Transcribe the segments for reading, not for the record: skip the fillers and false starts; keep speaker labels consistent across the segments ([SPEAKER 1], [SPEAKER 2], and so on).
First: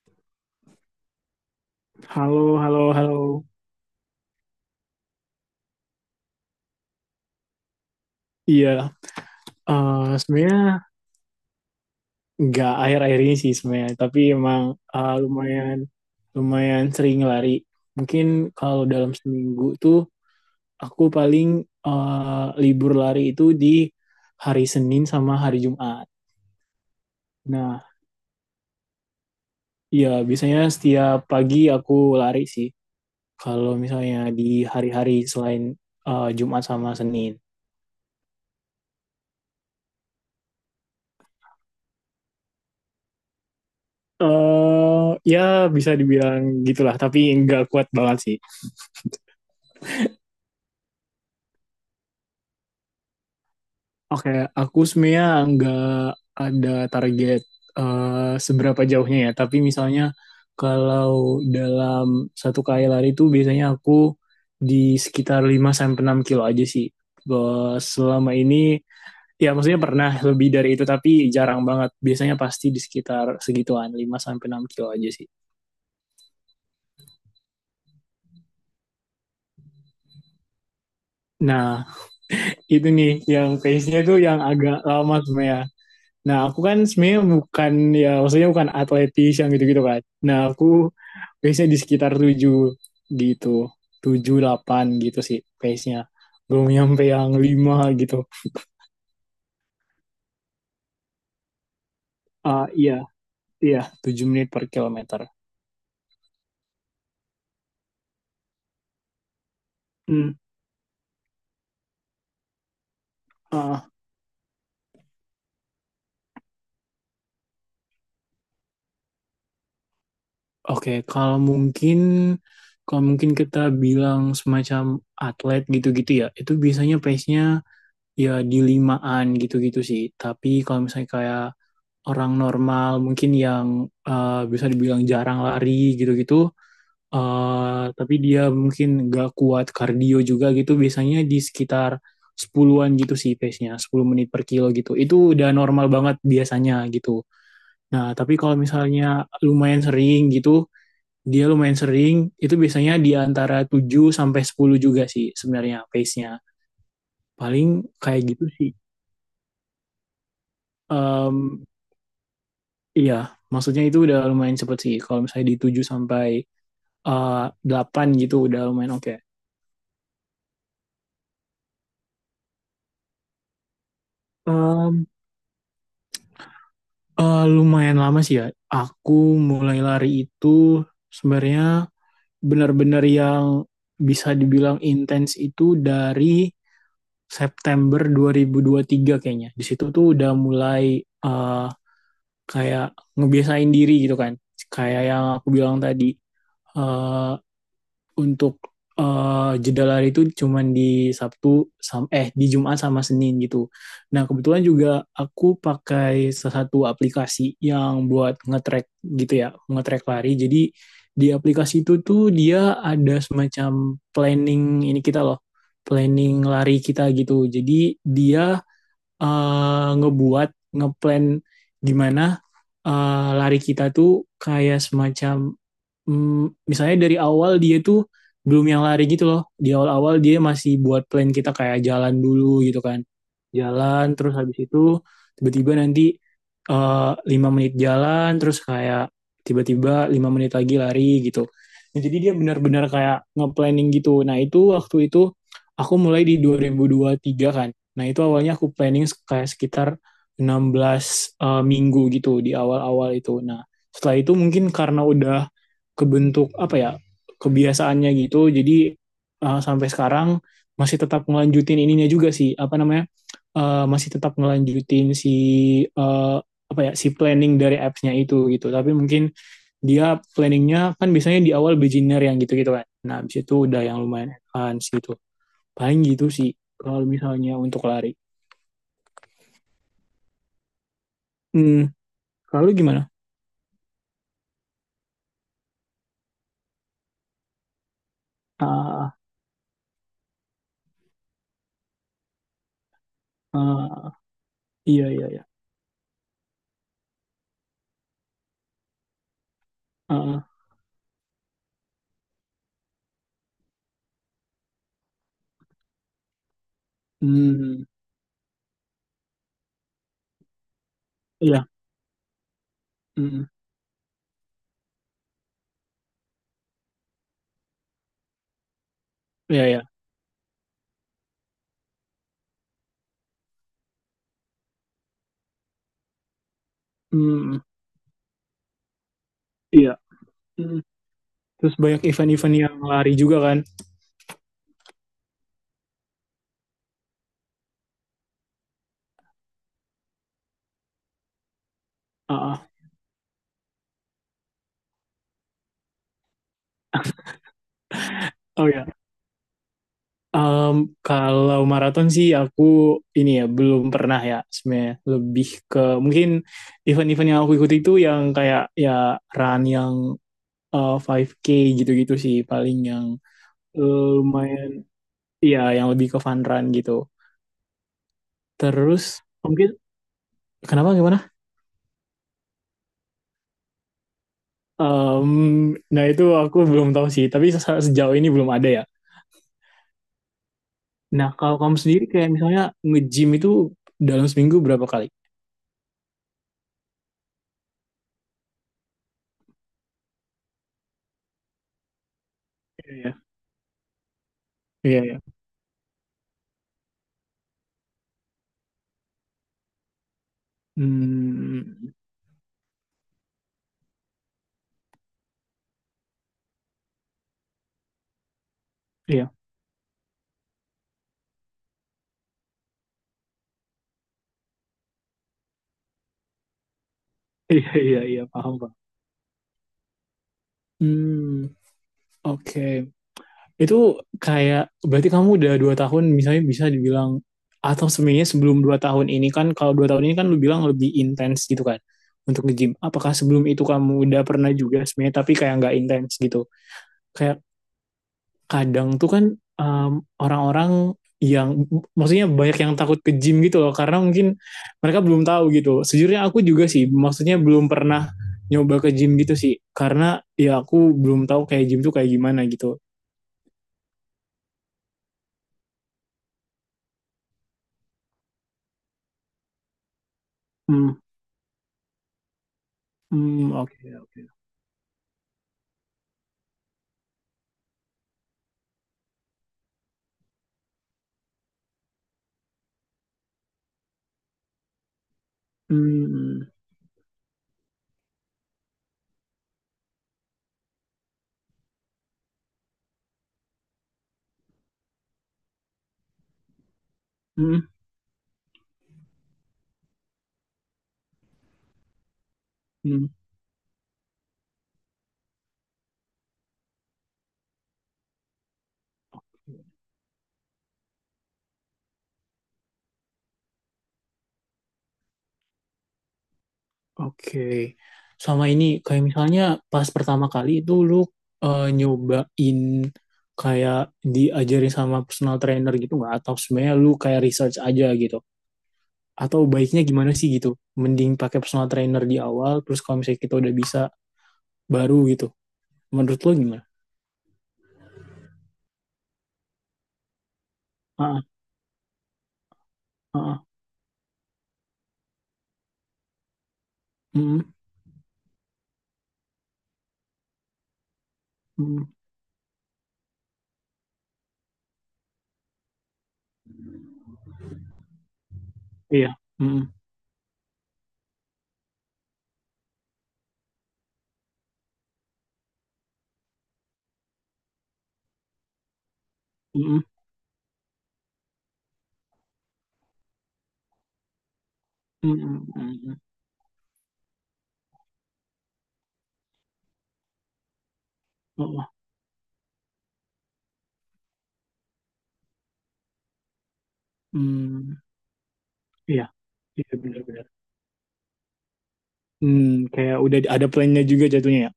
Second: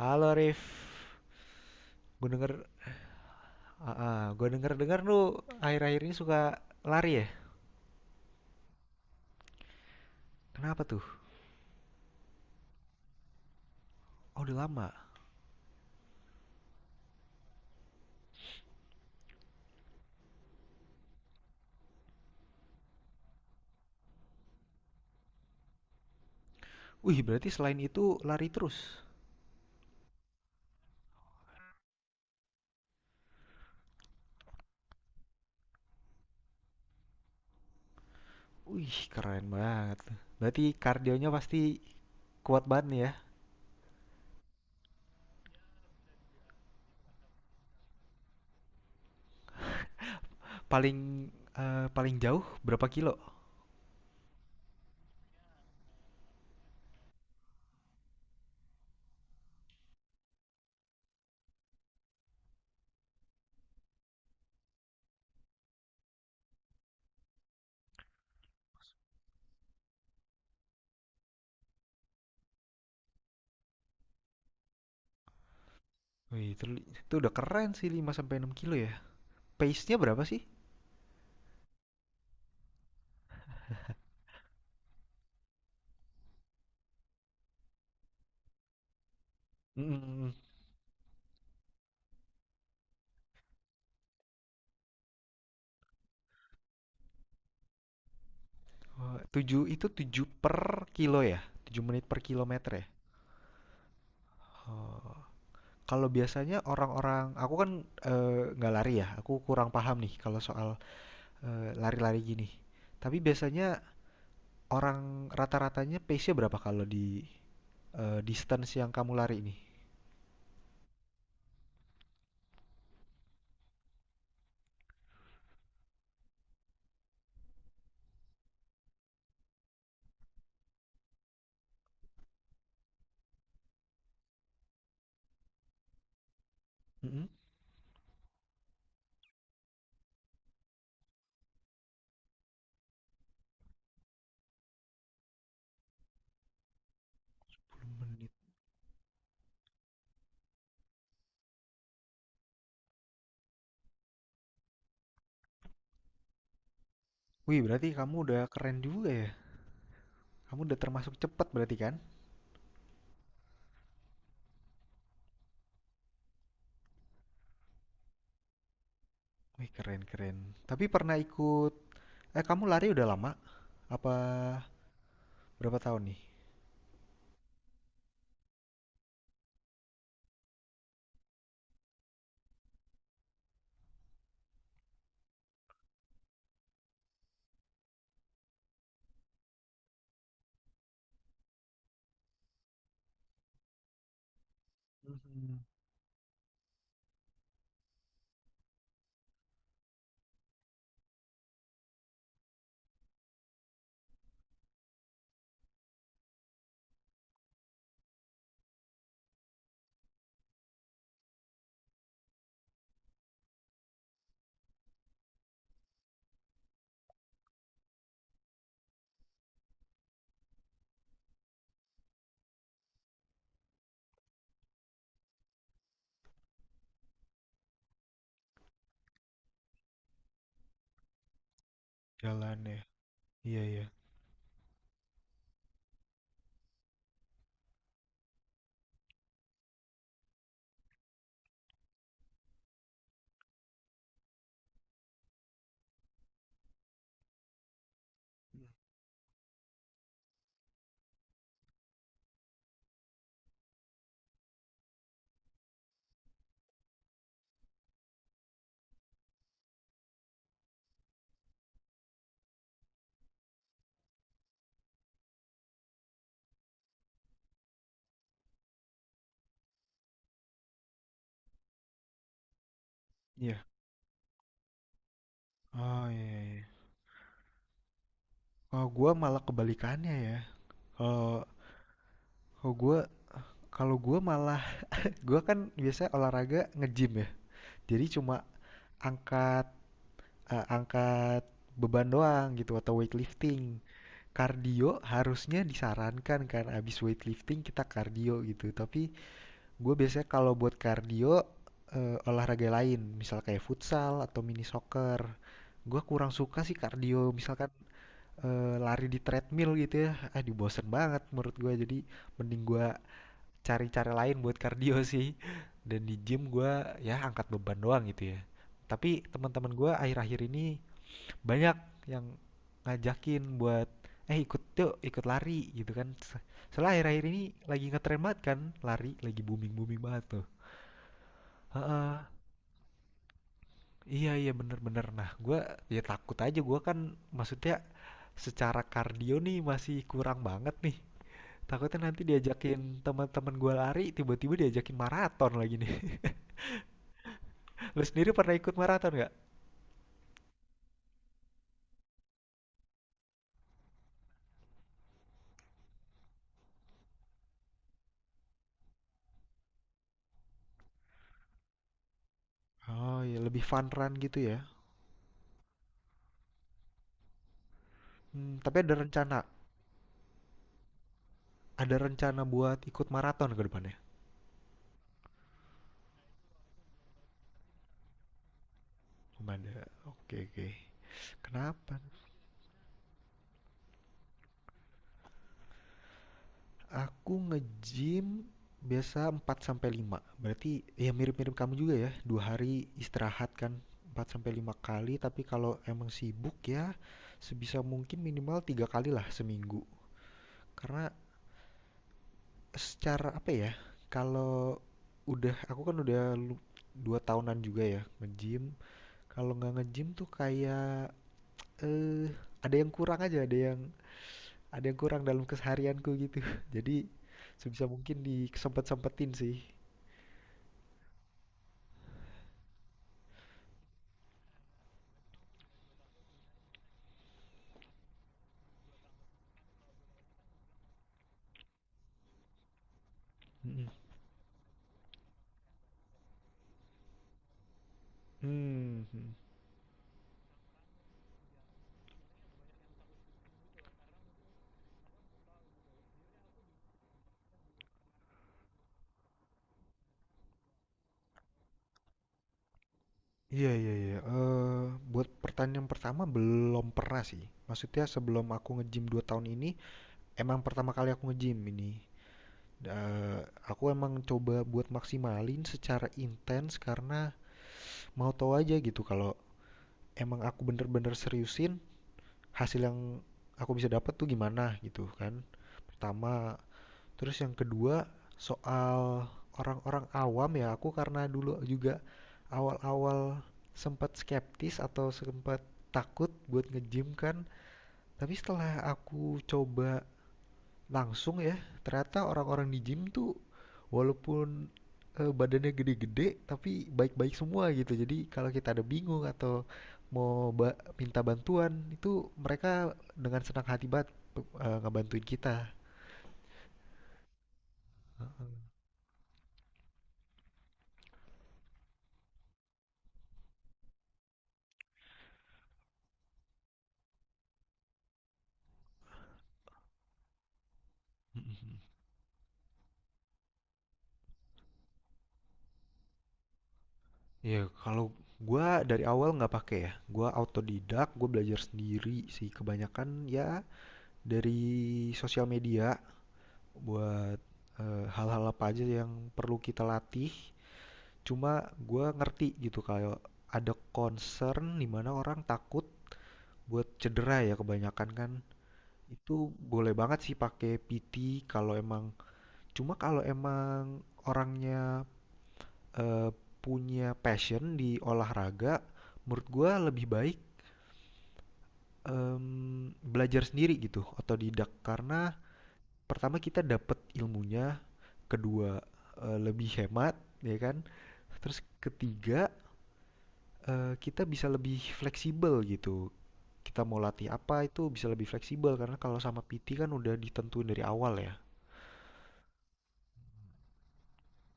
[SPEAKER 1] Halo Rif, gue
[SPEAKER 2] Halo,
[SPEAKER 1] denger,
[SPEAKER 2] halo, halo.
[SPEAKER 1] gue dengar lu akhir-akhir ini suka lari ya?
[SPEAKER 2] Iya,
[SPEAKER 1] Kenapa
[SPEAKER 2] sebenarnya
[SPEAKER 1] tuh?
[SPEAKER 2] nggak akhir-akhir ini sih sebenarnya, tapi
[SPEAKER 1] Oh
[SPEAKER 2] emang
[SPEAKER 1] udah lama.
[SPEAKER 2] lumayan lumayan sering lari. Mungkin kalau dalam seminggu tuh aku paling libur lari itu di hari Senin sama hari Jumat.
[SPEAKER 1] Wih berarti selain
[SPEAKER 2] Nah,
[SPEAKER 1] itu lari terus.
[SPEAKER 2] iya biasanya setiap pagi aku lari sih. Kalau misalnya di hari-hari selain Jumat sama Senin.
[SPEAKER 1] Wih keren banget. Berarti kardionya pasti kuat banget nih ya.
[SPEAKER 2] eh Ya bisa dibilang gitulah, tapi nggak kuat banget sih.
[SPEAKER 1] Paling Paling jauh berapa kilo?
[SPEAKER 2] Oke, aku sebenarnya nggak ada target seberapa jauhnya ya. Tapi misalnya kalau dalam satu kali lari itu biasanya aku di sekitar lima sampai enam kilo aja sih. Selama ini, ya maksudnya pernah lebih dari itu, tapi jarang banget. Biasanya pasti di sekitar segituan, lima sampai enam kilo aja sih.
[SPEAKER 1] Wih itu, itu udah keren sih 5 sampai 6 kilo ya. Pace-nya berapa sih?
[SPEAKER 2] Nah, itu nih yang pace-nya tuh yang agak lama sebenarnya. Nah, aku kan sebenarnya bukan, ya maksudnya bukan atletis yang gitu-gitu kan.
[SPEAKER 1] Mm.
[SPEAKER 2] Nah, aku pace-nya di sekitar 7 gitu, 7 8 gitu sih pace-nya. Belum nyampe yang 5 gitu.
[SPEAKER 1] Wah, itu 7 per kilo ya? 7 menit per
[SPEAKER 2] Ah
[SPEAKER 1] kilometer ya?
[SPEAKER 2] iya, iya, 7 menit per
[SPEAKER 1] Oh,
[SPEAKER 2] kilometer.
[SPEAKER 1] kalau biasanya orang-orang, aku kan nggak lari ya, aku kurang paham nih
[SPEAKER 2] Hmm,
[SPEAKER 1] kalau soal lari-lari gini. Tapi biasanya
[SPEAKER 2] ah,
[SPEAKER 1] orang rata-ratanya pace-nya berapa kalau di distance yang kamu lari ini?
[SPEAKER 2] oke, kalau mungkin kita bilang semacam atlet gitu-gitu ya, itu biasanya pace-nya ya di limaan gitu-gitu sih. Tapi kalau misalnya kayak orang normal mungkin yang bisa dibilang jarang lari gitu-gitu,
[SPEAKER 1] Mm-mm.
[SPEAKER 2] tapi dia mungkin gak kuat kardio juga gitu biasanya di sekitar sepuluhan gitu sih pace-nya, 10 menit per kilo gitu itu udah normal banget biasanya gitu. Nah
[SPEAKER 1] Menit.
[SPEAKER 2] tapi kalau misalnya lumayan sering gitu, dia lumayan sering itu biasanya di antara 7 sampai 10 juga sih sebenarnya pace-nya,
[SPEAKER 1] Wih,
[SPEAKER 2] paling
[SPEAKER 1] berarti kamu
[SPEAKER 2] kayak
[SPEAKER 1] udah
[SPEAKER 2] gitu sih.
[SPEAKER 1] keren juga ya. Kamu udah termasuk cepet
[SPEAKER 2] Em,
[SPEAKER 1] berarti kan?
[SPEAKER 2] iya maksudnya itu udah lumayan cepet sih kalau misalnya di 7 sampai 8 gitu udah lumayan oke.
[SPEAKER 1] Wih, keren keren. Tapi pernah ikut, eh kamu lari udah lama? Apa
[SPEAKER 2] Em,
[SPEAKER 1] berapa tahun nih?
[SPEAKER 2] Lumayan lama sih ya. Aku mulai lari itu sebenarnya benar-benar yang bisa dibilang intens itu dari September 2023 kayaknya. Di situ tuh udah mulai eh, kayak ngebiasain diri gitu kan. Kayak yang aku
[SPEAKER 1] Mhm.
[SPEAKER 2] bilang tadi, eh, untuk jeda lari itu cuman di Sabtu sam- eh di Jumat sama Senin gitu. Nah, kebetulan juga aku pakai salah satu aplikasi yang buat nge-track gitu ya, nge-track lari. Jadi di aplikasi itu tuh dia ada semacam planning, ini kita loh, planning lari kita gitu. Jadi dia ngebuat ngeplan gimana lari kita tuh kayak semacam, misalnya dari awal dia tuh belum yang lari gitu loh, di awal-awal dia masih buat plan kita kayak jalan dulu
[SPEAKER 1] Jalan
[SPEAKER 2] gitu
[SPEAKER 1] ya.
[SPEAKER 2] kan.
[SPEAKER 1] Iya, iya.
[SPEAKER 2] Jalan terus habis itu tiba-tiba nanti eh, 5 menit jalan terus kayak tiba-tiba 5 menit lagi lari gitu. Nah, jadi dia benar-benar kayak nge-planning gitu, nah itu waktu itu aku mulai di dua ribu tiga kan. Nah, itu awalnya aku planning kayak sekitar 16 minggu gitu di awal-awal itu. Nah, setelah itu mungkin karena udah kebentuk apa ya, kebiasaannya gitu, jadi sampai sekarang masih tetap ngelanjutin ininya juga sih, apa namanya, masih tetap ngelanjutin si eh, apa ya, si planning dari apps-nya itu gitu. Tapi mungkin dia planningnya kan biasanya di awal beginner yang gitu-gitu kan. Nah, abis itu
[SPEAKER 1] Iya.
[SPEAKER 2] udah yang lumayan advance gitu. Paling
[SPEAKER 1] Oh
[SPEAKER 2] gitu
[SPEAKER 1] iya,
[SPEAKER 2] sih
[SPEAKER 1] iya, iya.
[SPEAKER 2] kalau misalnya untuk lari.
[SPEAKER 1] Oh, gua malah kebalikannya ya. Kalau
[SPEAKER 2] Hmm. Kalau lu
[SPEAKER 1] kalau gue
[SPEAKER 2] gimana?
[SPEAKER 1] kalau gue malah gue kan biasanya olahraga nge-gym ya. Jadi cuma
[SPEAKER 2] Ah,
[SPEAKER 1] angkat angkat beban doang gitu atau weightlifting.
[SPEAKER 2] ah,
[SPEAKER 1] Kardio
[SPEAKER 2] iya iya iya.
[SPEAKER 1] harusnya disarankan kan abis weightlifting kita kardio gitu. Tapi gue biasanya
[SPEAKER 2] Heeh.
[SPEAKER 1] kalau buat kardio olahraga lain, misal kayak futsal atau mini soccer. Gue kurang suka sih kardio, misalkan
[SPEAKER 2] Mmm,
[SPEAKER 1] eh, lari di treadmill gitu ya. Ah, dibosen banget menurut
[SPEAKER 2] iya,
[SPEAKER 1] gue. Jadi mending gue
[SPEAKER 2] mhm,
[SPEAKER 1] cari cara lain buat kardio sih. Dan di gym gue ya angkat beban doang gitu ya. Tapi
[SPEAKER 2] iya
[SPEAKER 1] teman-teman
[SPEAKER 2] iya,
[SPEAKER 1] gue akhir-akhir ini banyak yang ngajakin buat ikut yuk ikut lari gitu kan. Soalnya akhir-akhir ini
[SPEAKER 2] mhm,
[SPEAKER 1] lagi ngetren banget kan, lari lagi
[SPEAKER 2] iya,
[SPEAKER 1] booming-booming banget tuh.
[SPEAKER 2] mhm. Terus banyak
[SPEAKER 1] Heeh.
[SPEAKER 2] event-event yang lari juga kan?
[SPEAKER 1] Iya iya bener-bener. Nah gue ya takut aja gue kan, maksudnya secara kardio nih masih kurang banget nih. Takutnya nanti
[SPEAKER 2] Heeh.
[SPEAKER 1] diajakin teman-teman gue lari tiba-tiba diajakin maraton lagi nih. Lu sendiri pernah
[SPEAKER 2] Oh
[SPEAKER 1] ikut
[SPEAKER 2] ya,
[SPEAKER 1] maraton nggak?
[SPEAKER 2] mmm, kalau maraton sih aku ini ya, belum pernah ya sebenarnya, lebih ke mungkin event-event yang aku ikuti itu yang kayak ya run yang, 5K gitu-gitu sih paling yang,
[SPEAKER 1] Oh iya, lebih fun run gitu ya.
[SPEAKER 2] lumayan, iya yang lebih ke fun run gitu.
[SPEAKER 1] Hmm, tapi ada
[SPEAKER 2] Terus
[SPEAKER 1] rencana,
[SPEAKER 2] mungkin, kenapa gimana?
[SPEAKER 1] ada rencana buat ikut maraton ke depannya?
[SPEAKER 2] Nah itu aku belum tahu sih, tapi sejauh ini belum ada ya.
[SPEAKER 1] Belum ada. Oke, oke.
[SPEAKER 2] Nah kalau kamu
[SPEAKER 1] Kenapa?
[SPEAKER 2] sendiri kayak misalnya nge-gym itu dalam seminggu berapa kali?
[SPEAKER 1] Aku nge-gym biasa 4 sampai 5. Berarti ya mirip-mirip kamu juga ya. Dua hari
[SPEAKER 2] Iya ya.
[SPEAKER 1] istirahat kan. 4 sampai 5
[SPEAKER 2] Iya
[SPEAKER 1] kali,
[SPEAKER 2] ya.
[SPEAKER 1] tapi kalau emang sibuk ya sebisa mungkin minimal tiga kali lah seminggu. Karena
[SPEAKER 2] Mmm,
[SPEAKER 1] secara apa ya, kalau udah aku kan udah lu 2 tahunan juga ya nge-gym,
[SPEAKER 2] iya.
[SPEAKER 1] kalau nggak nge-gym tuh kayak, ada yang kurang aja, ada yang kurang dalam keseharianku gitu. Jadi
[SPEAKER 2] Iya
[SPEAKER 1] sebisa
[SPEAKER 2] iya
[SPEAKER 1] mungkin
[SPEAKER 2] iya, paham, pak.
[SPEAKER 1] disempet-sempetin sih.
[SPEAKER 2] Hmm, oke. Itu kayak berarti kamu udah 2 tahun misalnya bisa dibilang, atau sebenarnya sebelum 2 tahun ini kan, kalau 2 tahun ini kan lu bilang lebih intens gitu kan untuk nge-gym. Apakah sebelum itu
[SPEAKER 1] Mhm.
[SPEAKER 2] kamu udah pernah juga sebenarnya tapi kayak nggak intens gitu? Kayak kadang
[SPEAKER 1] Mmm.
[SPEAKER 2] tuh kan,
[SPEAKER 1] Hmm.
[SPEAKER 2] um, orang-orang yang, maksudnya banyak yang takut ke gym gitu loh karena mungkin mereka belum tahu gitu. Sejujurnya aku juga sih, maksudnya belum pernah nyoba ke gym gitu sih karena ya aku belum tahu kayak gym tuh kayak gimana gitu.
[SPEAKER 1] Iya iya iya, buat pertanyaan pertama belum pernah sih. Maksudnya sebelum aku nge-gym 2 tahun ini, emang pertama
[SPEAKER 2] Hmm,
[SPEAKER 1] kali aku nge-gym ini. Eh,
[SPEAKER 2] hmm, oke
[SPEAKER 1] aku emang
[SPEAKER 2] oke.
[SPEAKER 1] coba buat maksimalin secara intens karena mau tahu aja gitu kalau emang aku bener-bener seriusin hasil yang aku bisa dapat tuh gimana gitu kan.
[SPEAKER 2] Hmm,
[SPEAKER 1] Pertama,
[SPEAKER 2] hmm,
[SPEAKER 1] terus yang kedua soal orang-orang awam ya aku karena dulu juga awal-awal sempat skeptis atau sempat takut buat nge-gym kan.
[SPEAKER 2] hmm.
[SPEAKER 1] Tapi setelah aku coba langsung ya. Ternyata orang-orang di gym tuh walaupun badannya gede-gede tapi baik-baik semua gitu. Jadi kalau kita ada bingung
[SPEAKER 2] Hmm.
[SPEAKER 1] atau mau minta bantuan itu mereka dengan senang hati banget ngebantuin kita.
[SPEAKER 2] Oke. Sama ini kayak misalnya pas pertama kali itu lu nyobain, kayak diajarin sama personal trainer gitu nggak? Atau sebenarnya lu kayak research aja gitu? Atau baiknya gimana sih gitu? Mending pakai personal
[SPEAKER 1] Mm-mm.
[SPEAKER 2] trainer di awal, terus kalau misalnya kita udah bisa baru gitu. Menurut lu gimana?
[SPEAKER 1] Ya, kalau gue dari awal nggak pakai ya. Gue autodidak,
[SPEAKER 2] Ah,
[SPEAKER 1] gue belajar sendiri sih kebanyakan
[SPEAKER 2] ah, ah.
[SPEAKER 1] ya dari sosial media buat
[SPEAKER 2] Mm,
[SPEAKER 1] eh, hal-hal apa aja yang perlu kita latih. Cuma
[SPEAKER 2] mm,
[SPEAKER 1] gue ngerti gitu kalau ada concern dimana orang takut buat cedera ya kebanyakan kan.
[SPEAKER 2] iya.
[SPEAKER 1] Itu
[SPEAKER 2] Mm,
[SPEAKER 1] boleh banget sih pakai PT kalau emang, cuma kalau emang orangnya eh, punya passion di olahraga, menurut gue
[SPEAKER 2] mm,
[SPEAKER 1] lebih baik belajar sendiri gitu, otodidak
[SPEAKER 2] mm,
[SPEAKER 1] karena
[SPEAKER 2] mm, mm, mm.
[SPEAKER 1] pertama kita dapet ilmunya, kedua lebih hemat ya kan.
[SPEAKER 2] Oh,
[SPEAKER 1] Terus
[SPEAKER 2] oh.
[SPEAKER 1] ketiga kita bisa lebih fleksibel gitu. Kita mau latih apa
[SPEAKER 2] Mm,
[SPEAKER 1] itu bisa lebih fleksibel karena
[SPEAKER 2] iya.
[SPEAKER 1] kalau sama PT
[SPEAKER 2] Iya
[SPEAKER 1] kan udah
[SPEAKER 2] benar-benar.
[SPEAKER 1] ditentuin dari awal ya.
[SPEAKER 2] Hmm, Kayak udah ada plannya juga jatuhnya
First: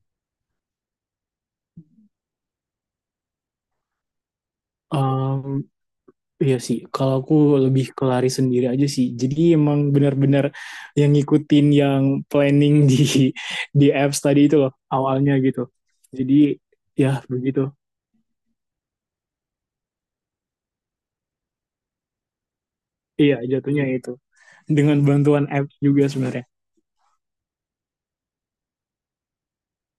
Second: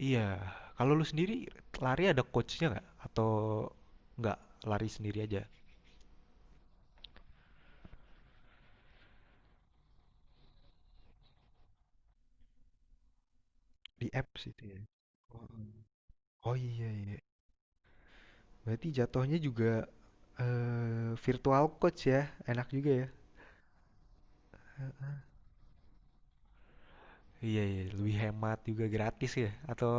[SPEAKER 1] Iya, kalau lu sendiri lari ada coachnya nggak? Atau nggak lari
[SPEAKER 2] ya.
[SPEAKER 1] sendiri aja?
[SPEAKER 2] Iya sih, kalau aku lebih ke lari sendiri aja sih. Jadi emang benar-benar yang ngikutin yang planning di
[SPEAKER 1] Di
[SPEAKER 2] apps tadi
[SPEAKER 1] apps
[SPEAKER 2] itu
[SPEAKER 1] itu
[SPEAKER 2] loh
[SPEAKER 1] ya.
[SPEAKER 2] awalnya
[SPEAKER 1] Oh,
[SPEAKER 2] gitu. Jadi
[SPEAKER 1] oh iya
[SPEAKER 2] ya
[SPEAKER 1] iya.
[SPEAKER 2] begitu.
[SPEAKER 1] Berarti jatuhnya juga virtual coach ya. Enak juga ya.
[SPEAKER 2] Iya, jatuhnya itu. Dengan bantuan apps juga sebenarnya.
[SPEAKER 1] Iya, iya, lebih hemat juga gratis ya? Atau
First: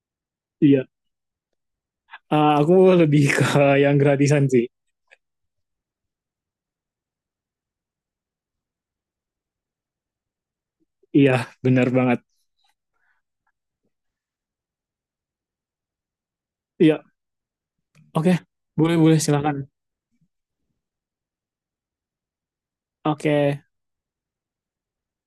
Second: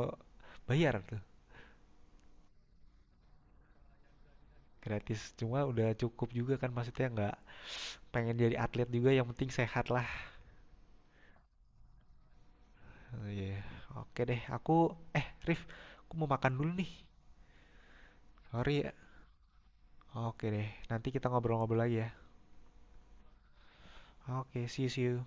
[SPEAKER 2] Iya,
[SPEAKER 1] bayar tuh?
[SPEAKER 2] Aku lebih ke yang gratisan sih.
[SPEAKER 1] Gratis, cuma udah cukup juga kan, maksudnya nggak pengen jadi atlet juga, yang penting sehat lah.
[SPEAKER 2] Iya, benar banget.
[SPEAKER 1] Iya, oke deh aku, eh Rif, aku mau makan dulu nih,
[SPEAKER 2] Iya, oke.
[SPEAKER 1] sorry ya.
[SPEAKER 2] Boleh, boleh, silakan.
[SPEAKER 1] Oke deh, nanti kita ngobrol-ngobrol lagi ya.
[SPEAKER 2] Oke.
[SPEAKER 1] Oke, see you see you.